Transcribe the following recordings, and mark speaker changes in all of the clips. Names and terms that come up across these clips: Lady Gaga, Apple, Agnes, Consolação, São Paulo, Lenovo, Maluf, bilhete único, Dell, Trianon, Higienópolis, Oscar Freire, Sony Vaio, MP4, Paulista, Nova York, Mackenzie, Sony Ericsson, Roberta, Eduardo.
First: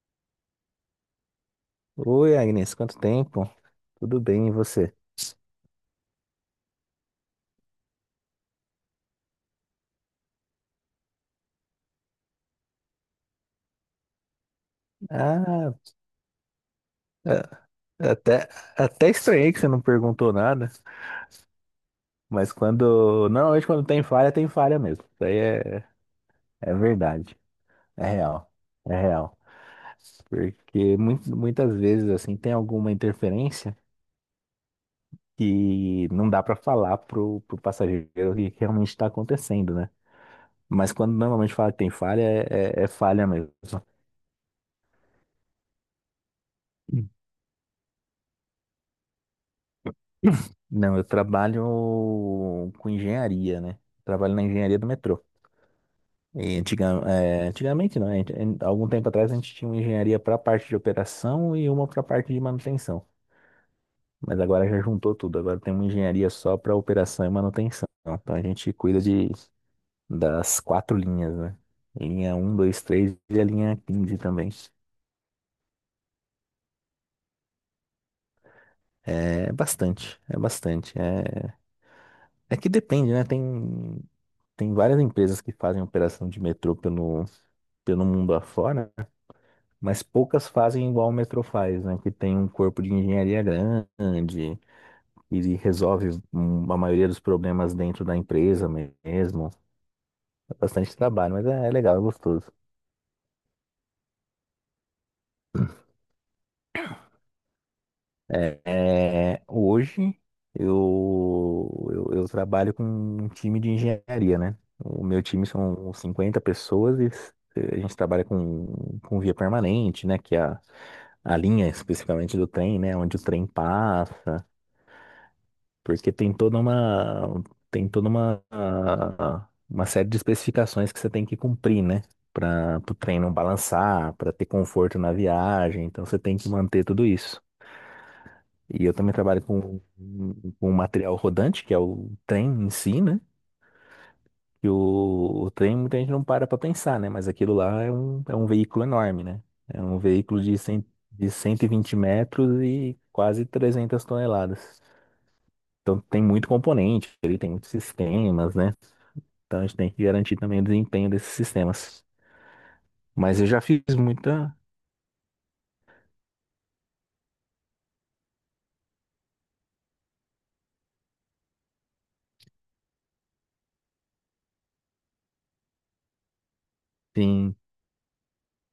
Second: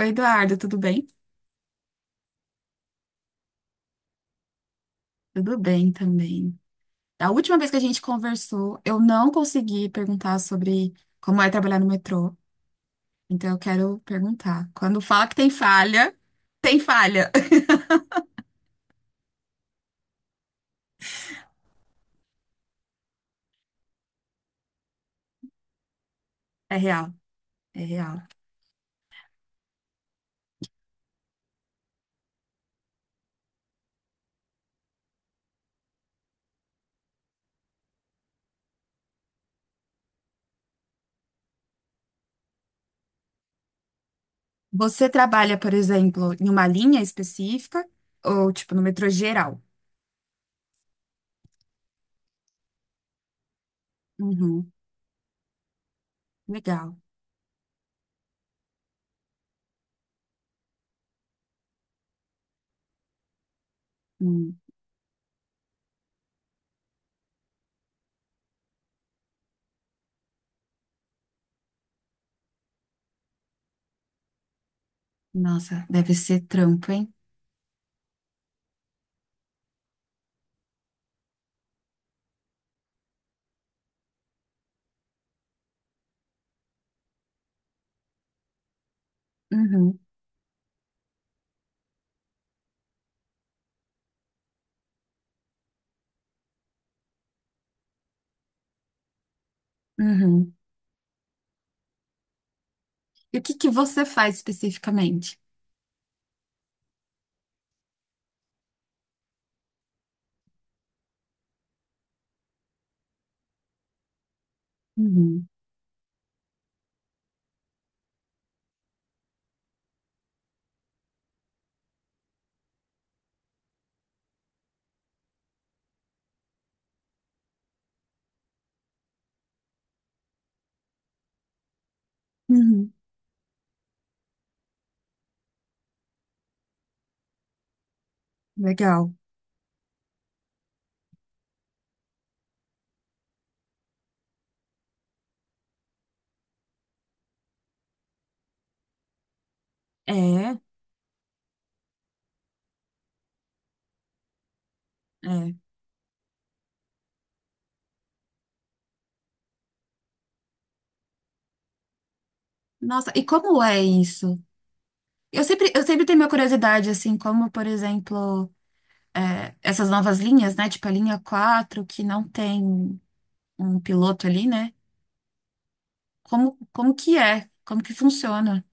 Speaker 1: Oi, Eduardo, tudo bem?
Speaker 2: Oi, Agnes, quanto tempo? Tudo bem, e você?
Speaker 1: Tudo bem também. Da última vez que a gente conversou, eu não consegui perguntar sobre como é trabalhar no metrô. Então eu quero perguntar. Quando fala que tem
Speaker 2: Ah,
Speaker 1: falha, tem falha.
Speaker 2: é, é até, até estranhei que você não perguntou nada, mas quando. Normalmente quando tem falha mesmo. Isso aí é
Speaker 1: É real,
Speaker 2: verdade.
Speaker 1: é
Speaker 2: É
Speaker 1: real.
Speaker 2: real. É real. Porque muito, muitas vezes, assim, tem alguma interferência que não dá para falar pro passageiro o que realmente está acontecendo, né? Mas quando normalmente fala que tem falha, é falha mesmo.
Speaker 1: Você trabalha, por exemplo, em uma linha específica ou tipo no metrô geral?
Speaker 2: Não, eu trabalho com engenharia, né? Trabalho na
Speaker 1: Uhum,
Speaker 2: engenharia do metrô. E
Speaker 1: legal.
Speaker 2: antiga- é, antigamente, não, a gente- em- algum tempo atrás a gente tinha uma engenharia para a parte de operação e uma para a parte de manutenção. Mas
Speaker 1: Hum,
Speaker 2: agora já juntou tudo, agora tem uma engenharia só para operação e manutenção. Então a gente cuida das quatro linhas, né? Linha um, 2, 3 e a linha 15 também.
Speaker 1: nossa, deve ser trampo, hein?
Speaker 2: É bastante, é bastante. É que depende, né? Tem várias empresas que fazem operação de metrô pelo mundo afora,
Speaker 1: Uhum,
Speaker 2: mas poucas fazem igual o metrô faz, né? Que tem um corpo de engenharia grande e resolve a maioria dos problemas dentro da empresa mesmo.
Speaker 1: uhum.
Speaker 2: É bastante trabalho, mas é legal, é gostoso.
Speaker 1: E o que que você faz especificamente?
Speaker 2: Hoje eu trabalho com um time de engenharia, né? O meu time
Speaker 1: Uhum,
Speaker 2: são 50 pessoas e a gente trabalha com via permanente, né? Que é a linha especificamente do trem, né? Onde o trem passa, porque tem toda uma série de especificações que você tem que cumprir, né? Para
Speaker 1: uhum,
Speaker 2: o trem não balançar, para ter conforto na viagem, então você tem que manter tudo isso. E eu também
Speaker 1: legal.
Speaker 2: trabalho com um material rodante, que é o trem em si, né? Que o trem muita gente não para pra pensar, né? Mas aquilo lá é um veículo enorme, né? É um veículo
Speaker 1: É.
Speaker 2: de 120 metros e quase 300 toneladas.
Speaker 1: É.
Speaker 2: Então tem muito componente, ele tem muitos sistemas, né? Então a gente tem que garantir também o desempenho desses sistemas.
Speaker 1: Nossa, e
Speaker 2: Mas eu já
Speaker 1: como é
Speaker 2: fiz
Speaker 1: isso?
Speaker 2: muita,
Speaker 1: Eu sempre tenho minha curiosidade, assim, como, por exemplo, essas novas linhas, né? Tipo a linha 4 que não tem um piloto ali, né? Como que é?
Speaker 2: sim,
Speaker 1: Como que funciona?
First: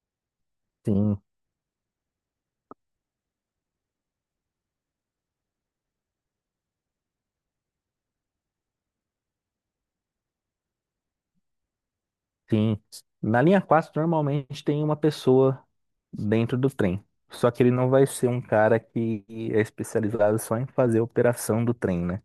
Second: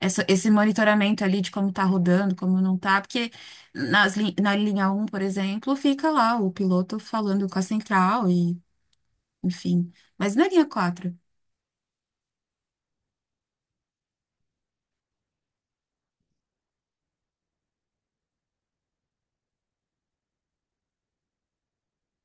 Speaker 1: Esse
Speaker 2: sim,
Speaker 1: monitoramento ali de como tá rodando, como não tá, porque na linha um, por exemplo, fica lá o piloto falando com a central e, enfim. Mas na linha quatro.
Speaker 2: sim. Na linha 4 normalmente tem uma pessoa dentro do trem. Só que ele não vai ser um cara que é especializado só em fazer operação do trem, né?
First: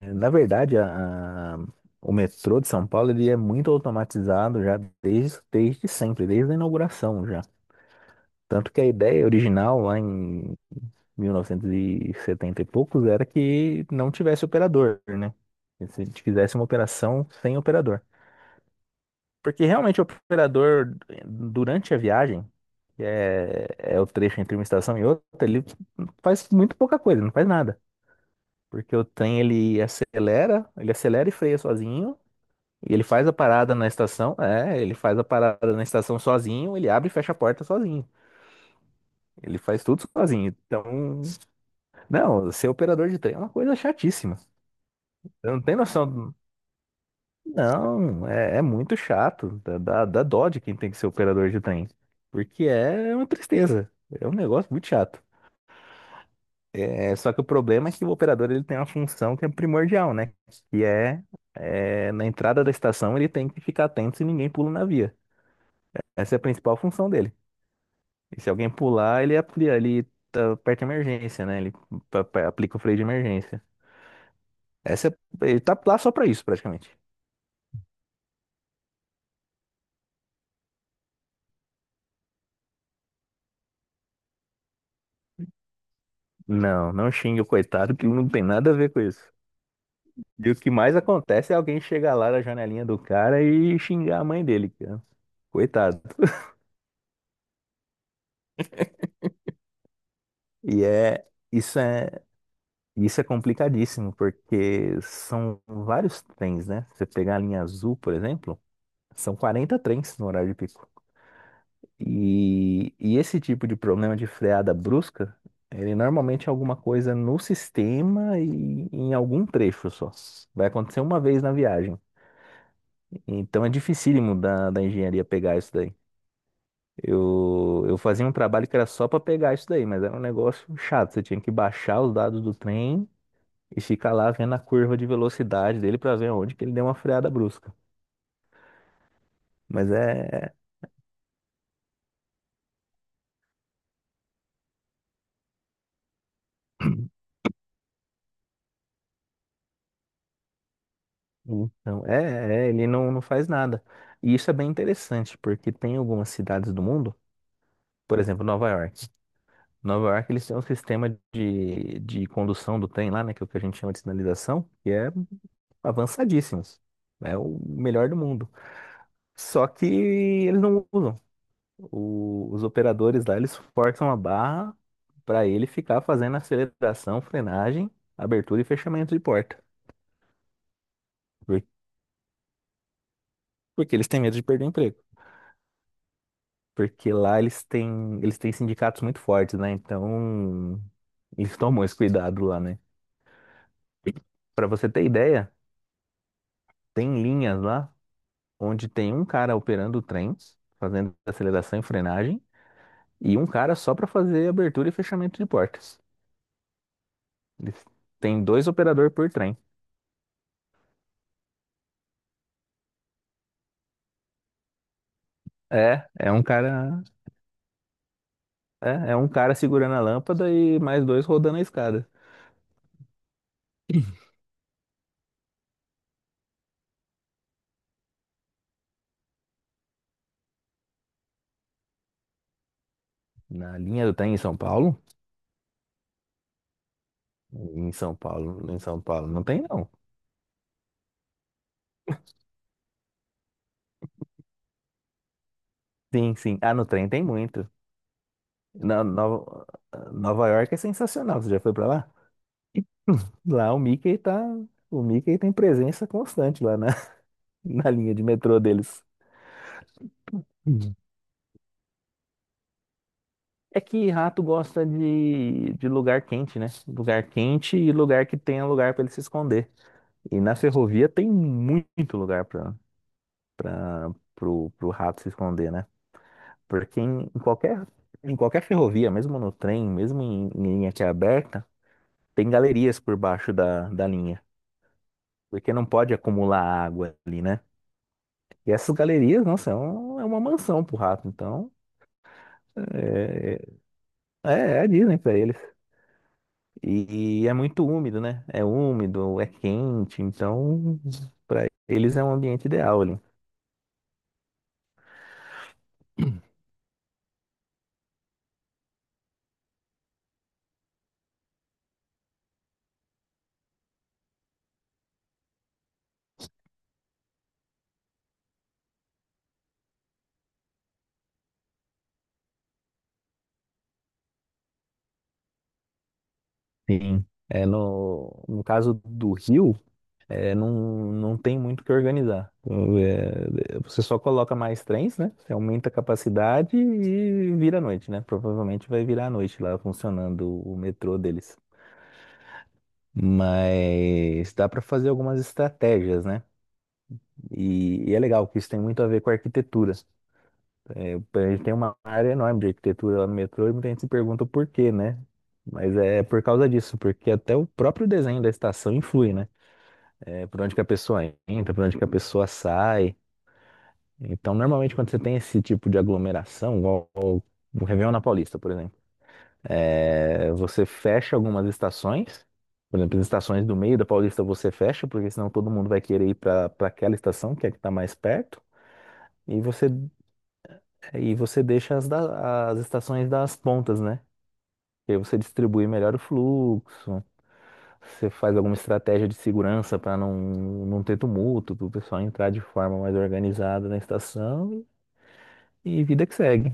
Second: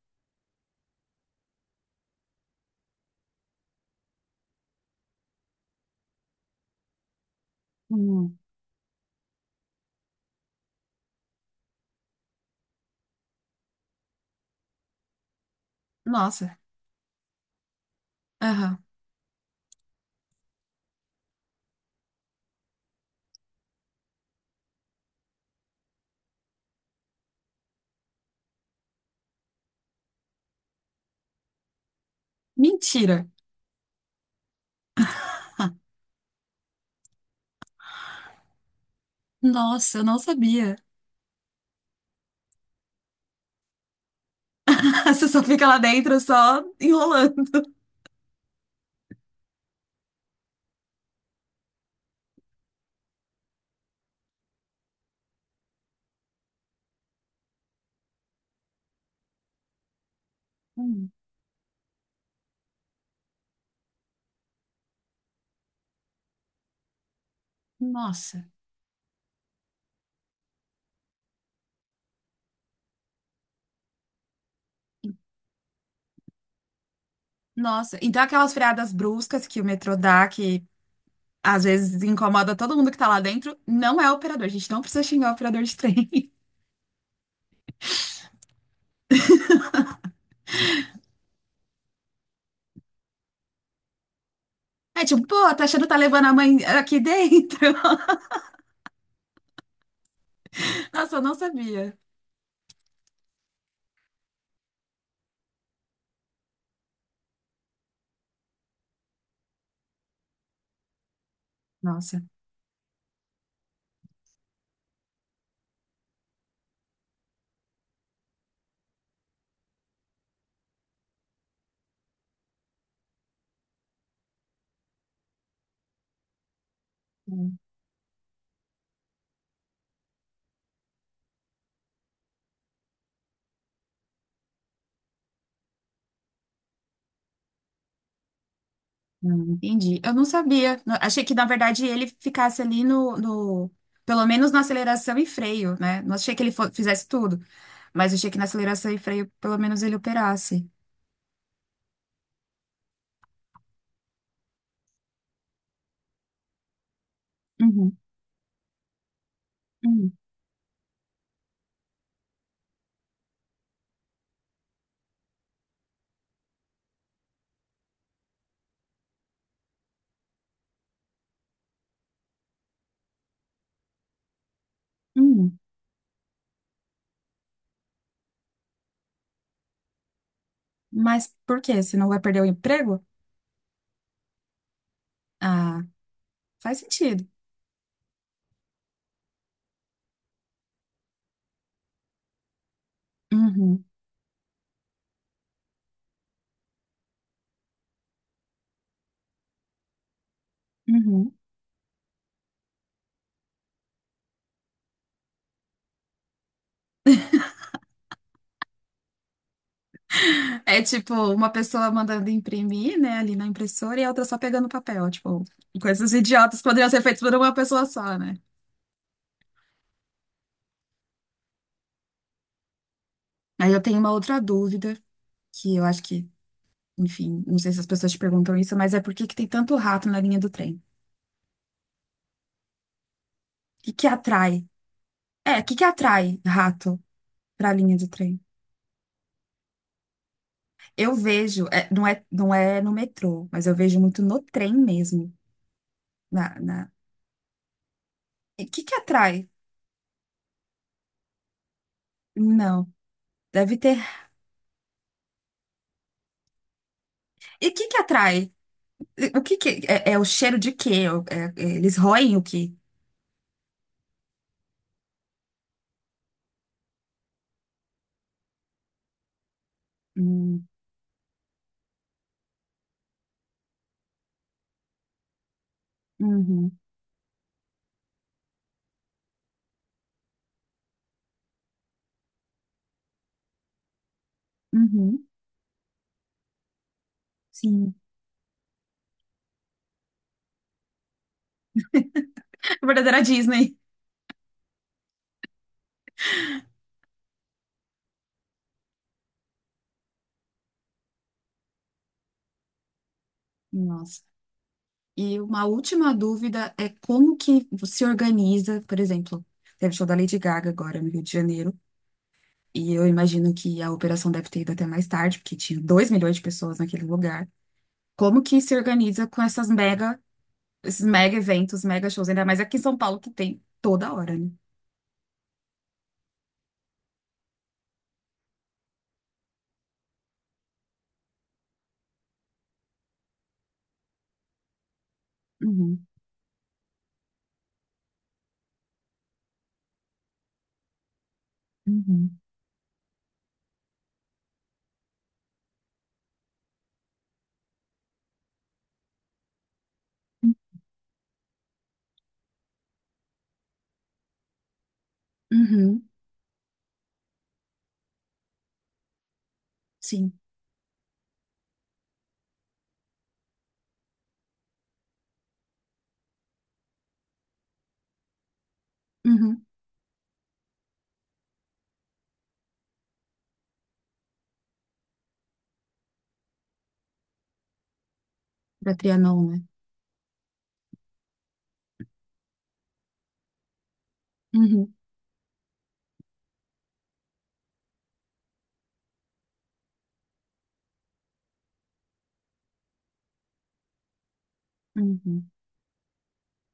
Speaker 2: Na verdade, o metrô de São Paulo ele é muito automatizado já desde sempre, desde a inauguração já.
Speaker 1: hum,
Speaker 2: Tanto que a ideia original lá em 1970 e setenta e poucos era que não tivesse operador, né? Que se a gente fizesse
Speaker 1: nossa,
Speaker 2: uma operação sem operador.
Speaker 1: aham.
Speaker 2: Porque realmente o operador, durante a viagem, que é o trecho entre uma estação e outra, ele faz muito pouca coisa, não faz nada. Porque o trem ele acelera e freia sozinho, e
Speaker 1: Mentira.
Speaker 2: ele faz a parada na estação sozinho, ele abre e fecha a porta sozinho. Ele faz
Speaker 1: Nossa,
Speaker 2: tudo
Speaker 1: eu não
Speaker 2: sozinho.
Speaker 1: sabia.
Speaker 2: Então, não, ser operador de trem é uma coisa chatíssima.
Speaker 1: Você só
Speaker 2: Eu não
Speaker 1: fica lá
Speaker 2: tenho
Speaker 1: dentro,
Speaker 2: noção.
Speaker 1: só enrolando.
Speaker 2: Não, é muito chato. Dá dó de quem tem que ser operador de trem. Porque é uma tristeza. É um negócio muito chato. Só que o problema é que o operador ele tem uma função que é primordial, né? Que
Speaker 1: Hum,
Speaker 2: é, na entrada da estação ele tem que ficar atento se ninguém pula na via. Essa é a principal função dele. E
Speaker 1: Nossa,
Speaker 2: se alguém pular, ele aplia, ele tá- aperta a emergência, né? Ele aplica o freio de emergência. Essa é- ele tá lá só pra isso, praticamente.
Speaker 1: nossa. Então aquelas freadas bruscas que o metrô dá, que às vezes incomoda todo mundo que tá lá dentro, não é operador. A gente não precisa xingar o operador de trem.
Speaker 2: Não, não xingue o coitado que não tem nada a ver com isso. E o que mais acontece é alguém chegar lá na janelinha do cara e xingar a mãe dele, cara.
Speaker 1: É tipo, pô, tá achando que tá
Speaker 2: Coitado.
Speaker 1: levando a mãe aqui dentro?
Speaker 2: E
Speaker 1: Nossa, eu
Speaker 2: é
Speaker 1: não
Speaker 2: isso
Speaker 1: sabia.
Speaker 2: é isso é complicadíssimo, porque são vários trens, né? Você pegar a linha azul, por exemplo, são 40 trens no horário de pico.
Speaker 1: Nossa.
Speaker 2: E esse tipo de problema de freada brusca, ele normalmente é alguma coisa no sistema e em algum trecho só. Vai acontecer uma vez na viagem. Então é dificílimo da engenharia pegar isso daí. Eu fazia um trabalho que era só para pegar isso daí, mas era um negócio chato. Você tinha que baixar os dados do trem e ficar lá vendo a curva de velocidade dele para ver onde que ele deu uma freada brusca.
Speaker 1: Hum,
Speaker 2: Mas
Speaker 1: entendi. Eu não sabia. Achei que, na verdade, ele ficasse ali pelo menos na aceleração e freio, né? Não achei que ele fizesse tudo, mas achei que na aceleração e freio, pelo menos ele operasse.
Speaker 2: então, ele não faz nada. E isso é bem interessante, porque tem algumas cidades do mundo,
Speaker 1: Uhum,
Speaker 2: por exemplo, Nova York. Nova
Speaker 1: uhum,
Speaker 2: York, eles têm um sistema de condução do trem lá, né, que é o que a gente chama de sinalização, que é avançadíssimo. É o melhor do mundo. Só que eles não usam. Os operadores lá, eles forçam a barra para
Speaker 1: uhum.
Speaker 2: ele ficar fazendo aceleração, frenagem, abertura e fechamento de porta.
Speaker 1: Mas por
Speaker 2: Por-
Speaker 1: quê? Você não vai perder o emprego?
Speaker 2: Porque eles têm medo de perder o emprego.
Speaker 1: Ah, faz
Speaker 2: Porque
Speaker 1: sentido.
Speaker 2: lá eles têm sindicatos muito fortes, né? Então, eles tomam esse cuidado lá, né?
Speaker 1: Uhum,
Speaker 2: Para você ter ideia, tem linhas lá onde tem um cara operando o trem, fazendo
Speaker 1: uhum.
Speaker 2: aceleração e frenagem, e um cara só para fazer abertura e fechamento de portas. Eles- Tem dois operadores por trem.
Speaker 1: É tipo uma pessoa mandando imprimir, né, ali na impressora e a outra só pegando papel. Tipo,
Speaker 2: É,
Speaker 1: coisas
Speaker 2: é um
Speaker 1: idiotas que poderiam ser
Speaker 2: cara
Speaker 1: feitas por uma pessoa só, né?
Speaker 2: é um cara segurando a lâmpada e mais dois rodando a escada.
Speaker 1: Aí eu tenho uma outra dúvida, que eu acho que, enfim, não sei se as pessoas te perguntam isso, mas é por que que tem tanto rato na linha do trem?
Speaker 2: Na
Speaker 1: O que que
Speaker 2: linha do trem em
Speaker 1: atrai?
Speaker 2: São Paulo?
Speaker 1: O que que atrai rato para a
Speaker 2: Em
Speaker 1: linha do
Speaker 2: São
Speaker 1: trem?
Speaker 2: Paulo, em São Paulo não tem não.
Speaker 1: Eu vejo, não é no metrô, mas eu vejo muito no trem mesmo.
Speaker 2: Sim,
Speaker 1: Na,
Speaker 2: sim. Ah, no
Speaker 1: na...
Speaker 2: trem tem muito.
Speaker 1: E o que que
Speaker 2: Na,
Speaker 1: atrai?
Speaker 2: Nova, Nova York é sensacional. Você já foi pra lá?
Speaker 1: Não,
Speaker 2: Lá
Speaker 1: deve
Speaker 2: o
Speaker 1: ter.
Speaker 2: Mickey tá, o Mickey tem presença constante lá
Speaker 1: E o que
Speaker 2: na
Speaker 1: que
Speaker 2: linha de
Speaker 1: atrai?
Speaker 2: metrô deles.
Speaker 1: E o que que é o cheiro de
Speaker 2: Uhum.
Speaker 1: quê? Eles roem o quê?
Speaker 2: É que rato gosta de lugar quente, né? Lugar quente e lugar que tenha lugar pra ele se esconder. E na
Speaker 1: Hum,
Speaker 2: ferrovia tem muito lugar pro rato se esconder, né?
Speaker 1: uhum,
Speaker 2: Porque em qualquer ferrovia, mesmo no trem, mesmo em linha que é aberta, tem galerias por baixo da linha,
Speaker 1: uhum,
Speaker 2: porque não pode acumular água ali, né?
Speaker 1: sim.
Speaker 2: E essas galerias, nossa, é uma mansão pro rato, então
Speaker 1: Verdadeira
Speaker 2: é,
Speaker 1: Disney.
Speaker 2: é a Disney pra eles. E é muito úmido, né? É úmido, é quente, então pra eles é um ambiente ideal ali.
Speaker 1: Nossa. E uma última dúvida é como que se organiza, por exemplo, teve show da Lady Gaga agora no Rio de Janeiro, e eu imagino que a operação deve ter ido até mais tarde, porque tinha 2 milhões de pessoas naquele lugar. Como que se organiza com esses mega eventos, mega shows, ainda mais aqui em São Paulo que tem toda hora, né?
Speaker 2: Sim. É no caso do Rio. Não, não tem muito o que organizar. Então, você só coloca mais trens, né? Você aumenta a
Speaker 1: Uhum,
Speaker 2: capacidade e vira à noite, né? Provavelmente vai virar à noite lá funcionando o metrô deles.
Speaker 1: uhum,
Speaker 2: Mas dá para fazer algumas estratégias, né? E é legal que isso tem muito a ver com a arquitetura. A gente tem uma área enorme de arquitetura lá no metrô e muita gente se pergunta por quê, né? Mas
Speaker 1: uhum,
Speaker 2: é por causa disso, porque até o próprio desenho da estação influi, né?
Speaker 1: sim,
Speaker 2: É por onde que a pessoa entra, por onde que a pessoa sai. Então, normalmente, quando você tem esse tipo de aglomeração, igual o Réveillon na Paulista, por exemplo,
Speaker 1: uhum,
Speaker 2: você fecha algumas estações. Por exemplo, as estações do meio da Paulista você fecha, porque senão todo mundo vai querer ir para aquela estação, que é a que está mais perto,
Speaker 1: da Trianon,
Speaker 2: e
Speaker 1: né?
Speaker 2: você, e você deixa as estações das pontas, né?
Speaker 1: Uhum,
Speaker 2: E aí você distribui melhor o fluxo, você faz alguma estratégia de segurança para não ter tumulto, para o pessoal entrar de forma mais organizada na estação
Speaker 1: uhum.
Speaker 2: e vida que segue.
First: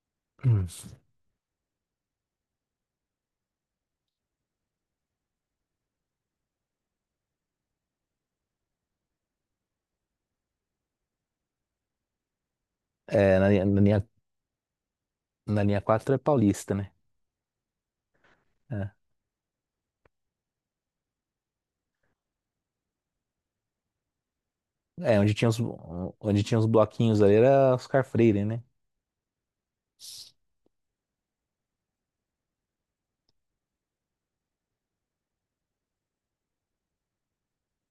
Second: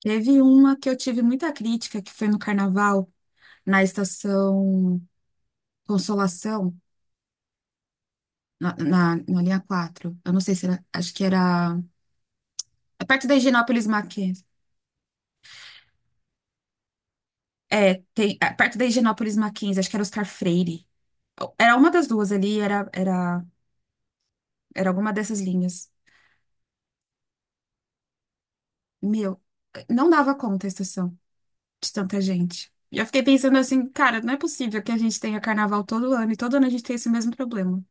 Speaker 1: Teve
Speaker 2: Hum.
Speaker 1: uma que eu tive muita crítica, que foi no Carnaval, na estação Consolação. Na linha quatro. Eu não sei se era. Acho que era. É perto da
Speaker 2: É, na linha, na
Speaker 1: Higienópolis
Speaker 2: linha,
Speaker 1: Mackenzie.
Speaker 2: na linha 4 é Paulista, né?
Speaker 1: É, tem. É perto da
Speaker 2: É,
Speaker 1: Higienópolis Mackenzie, acho que era Oscar Freire. Era uma das duas ali, era alguma
Speaker 2: é,
Speaker 1: dessas linhas.
Speaker 2: onde tinha os bloquinhos ali era Oscar Freire, né?
Speaker 1: Meu, não dava conta a estação de tanta gente. E eu fiquei pensando assim, cara, não é possível que a gente tenha carnaval todo ano e todo ano a gente tem esse mesmo problema.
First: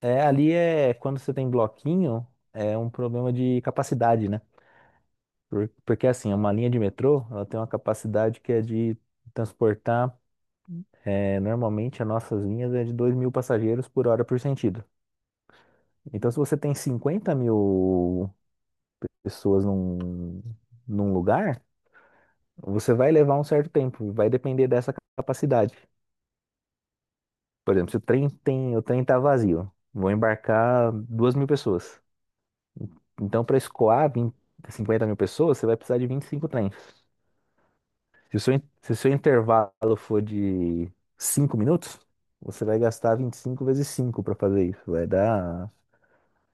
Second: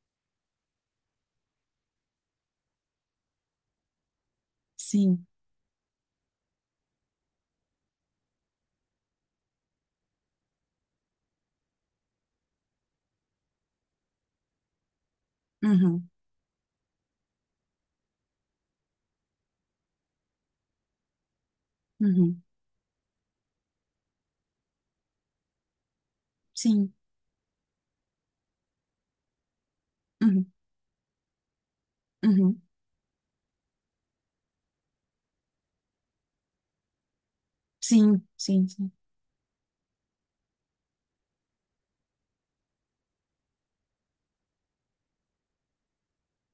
Speaker 2: É, ali é quando você tem bloquinho, é um problema de capacidade, né?
Speaker 1: Sim.
Speaker 2: Porque assim, é uma linha de metrô, ela tem uma capacidade que é de transportar, normalmente as nossas linhas é de 2.000 passageiros por hora por sentido.
Speaker 1: Uhum.
Speaker 2: Então, se você tem 50.000 pessoas num lugar,
Speaker 1: Uhum.
Speaker 2: você vai levar um certo tempo, vai depender dessa capacidade.
Speaker 1: Sim.
Speaker 2: Por exemplo, se o trem tá vazio, vão
Speaker 1: Uhum.
Speaker 2: embarcar 2.000 pessoas.
Speaker 1: Uhum.
Speaker 2: Então, para escoar 50 mil pessoas, você vai precisar de 25 trens.
Speaker 1: Sim,
Speaker 2: Se o seu, in-
Speaker 1: sim, sim.
Speaker 2: se o seu intervalo for de 5 minutos, você vai gastar 25 vezes 5 para fazer isso. Vai dar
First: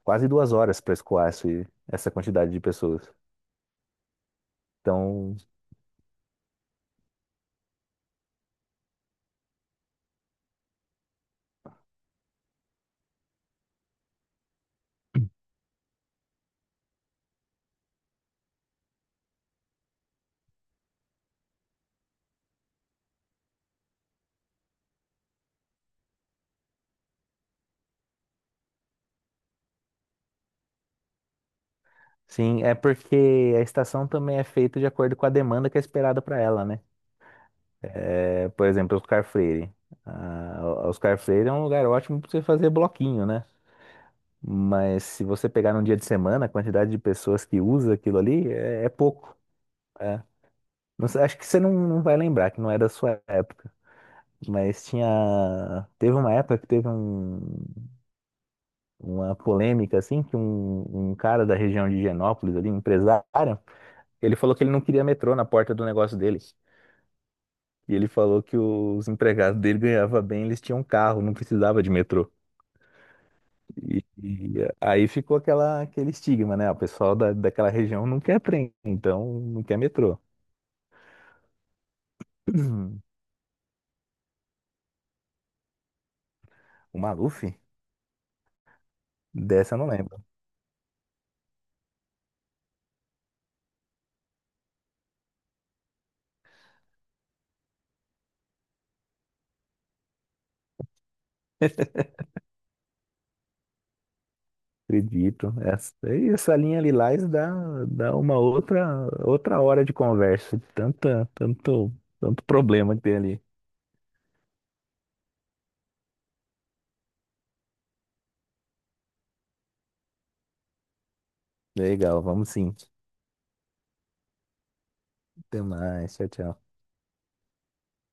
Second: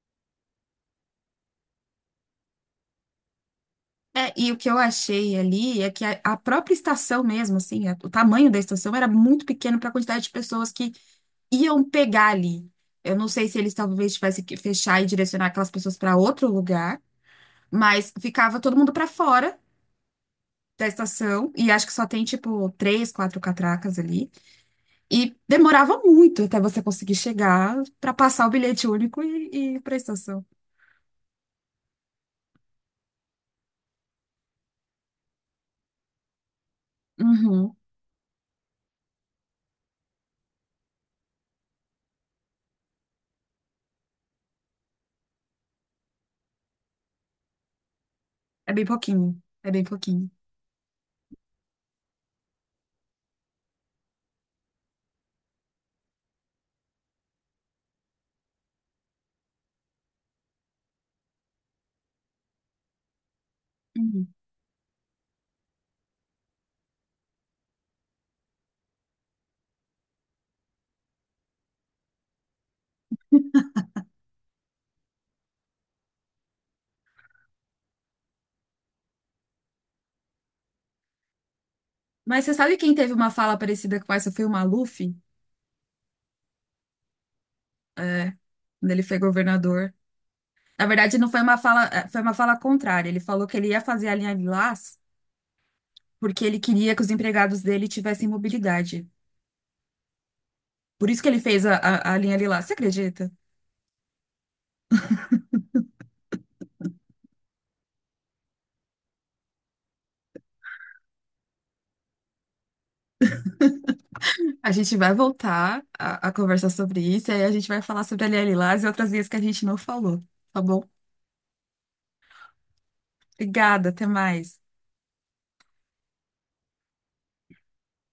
Speaker 2: quase 2 horas para escoar essa quantidade de pessoas.
Speaker 1: É, e o que eu achei
Speaker 2: Então,
Speaker 1: ali é que a própria estação mesmo, assim, o tamanho da estação era muito pequeno para a quantidade de pessoas que iam pegar ali. Eu não sei se eles talvez tivessem que fechar e direcionar aquelas pessoas para outro lugar, mas ficava todo mundo para fora da estação, e acho que só tem, tipo, três, quatro catracas ali. E demorava muito até você conseguir chegar para passar o bilhete único e ir para a estação.
Speaker 2: sim, é porque a estação também é feita de acordo com a demanda que é esperada para ela, né?
Speaker 1: Uhum.
Speaker 2: É, por exemplo, Oscar Freire. Ah, Oscar Freire é um lugar ótimo para você fazer bloquinho, né? Mas se você pegar num dia de semana, a quantidade de pessoas que usa aquilo ali
Speaker 1: É
Speaker 2: é,
Speaker 1: bem
Speaker 2: é pouco.
Speaker 1: pouquinho, é bem
Speaker 2: É.
Speaker 1: pouquinho.
Speaker 2: Não sei, acho que você não vai lembrar, que não é da sua época. Mas tinha. Teve uma época que teve uma polêmica, assim, que um cara da região de Higienópolis, ali, um empresário, ele falou que ele não queria metrô na porta do negócio dele. E ele falou que os empregados dele ganhavam bem, eles tinham carro, não precisava de metrô. E aí ficou aquele estigma, né? O pessoal daquela região não quer trem, então não quer metrô.
Speaker 1: Mas você sabe quem teve uma fala parecida com essa? Foi o Maluf,
Speaker 2: O Maluf?
Speaker 1: é, quando ele foi
Speaker 2: Dessa eu não
Speaker 1: governador.
Speaker 2: lembro,
Speaker 1: Na verdade, não foi uma fala, foi uma fala contrária. Ele falou que ele ia fazer a linha Lilás porque ele queria que os empregados dele tivessem mobilidade. Por isso que ele fez a linha Lilás. Você acredita?
Speaker 2: acredito. E essa linha Lilás dá uma outra hora de conversa, de tanto problema que tem ali.
Speaker 1: A gente vai voltar a conversar sobre isso e aí a gente vai falar sobre a linha Lilás e outras linhas que a gente não falou, tá bom?
Speaker 2: Legal, vamos sim.
Speaker 1: Obrigada, até mais.
Speaker 2: Até mais, tchau, tchau.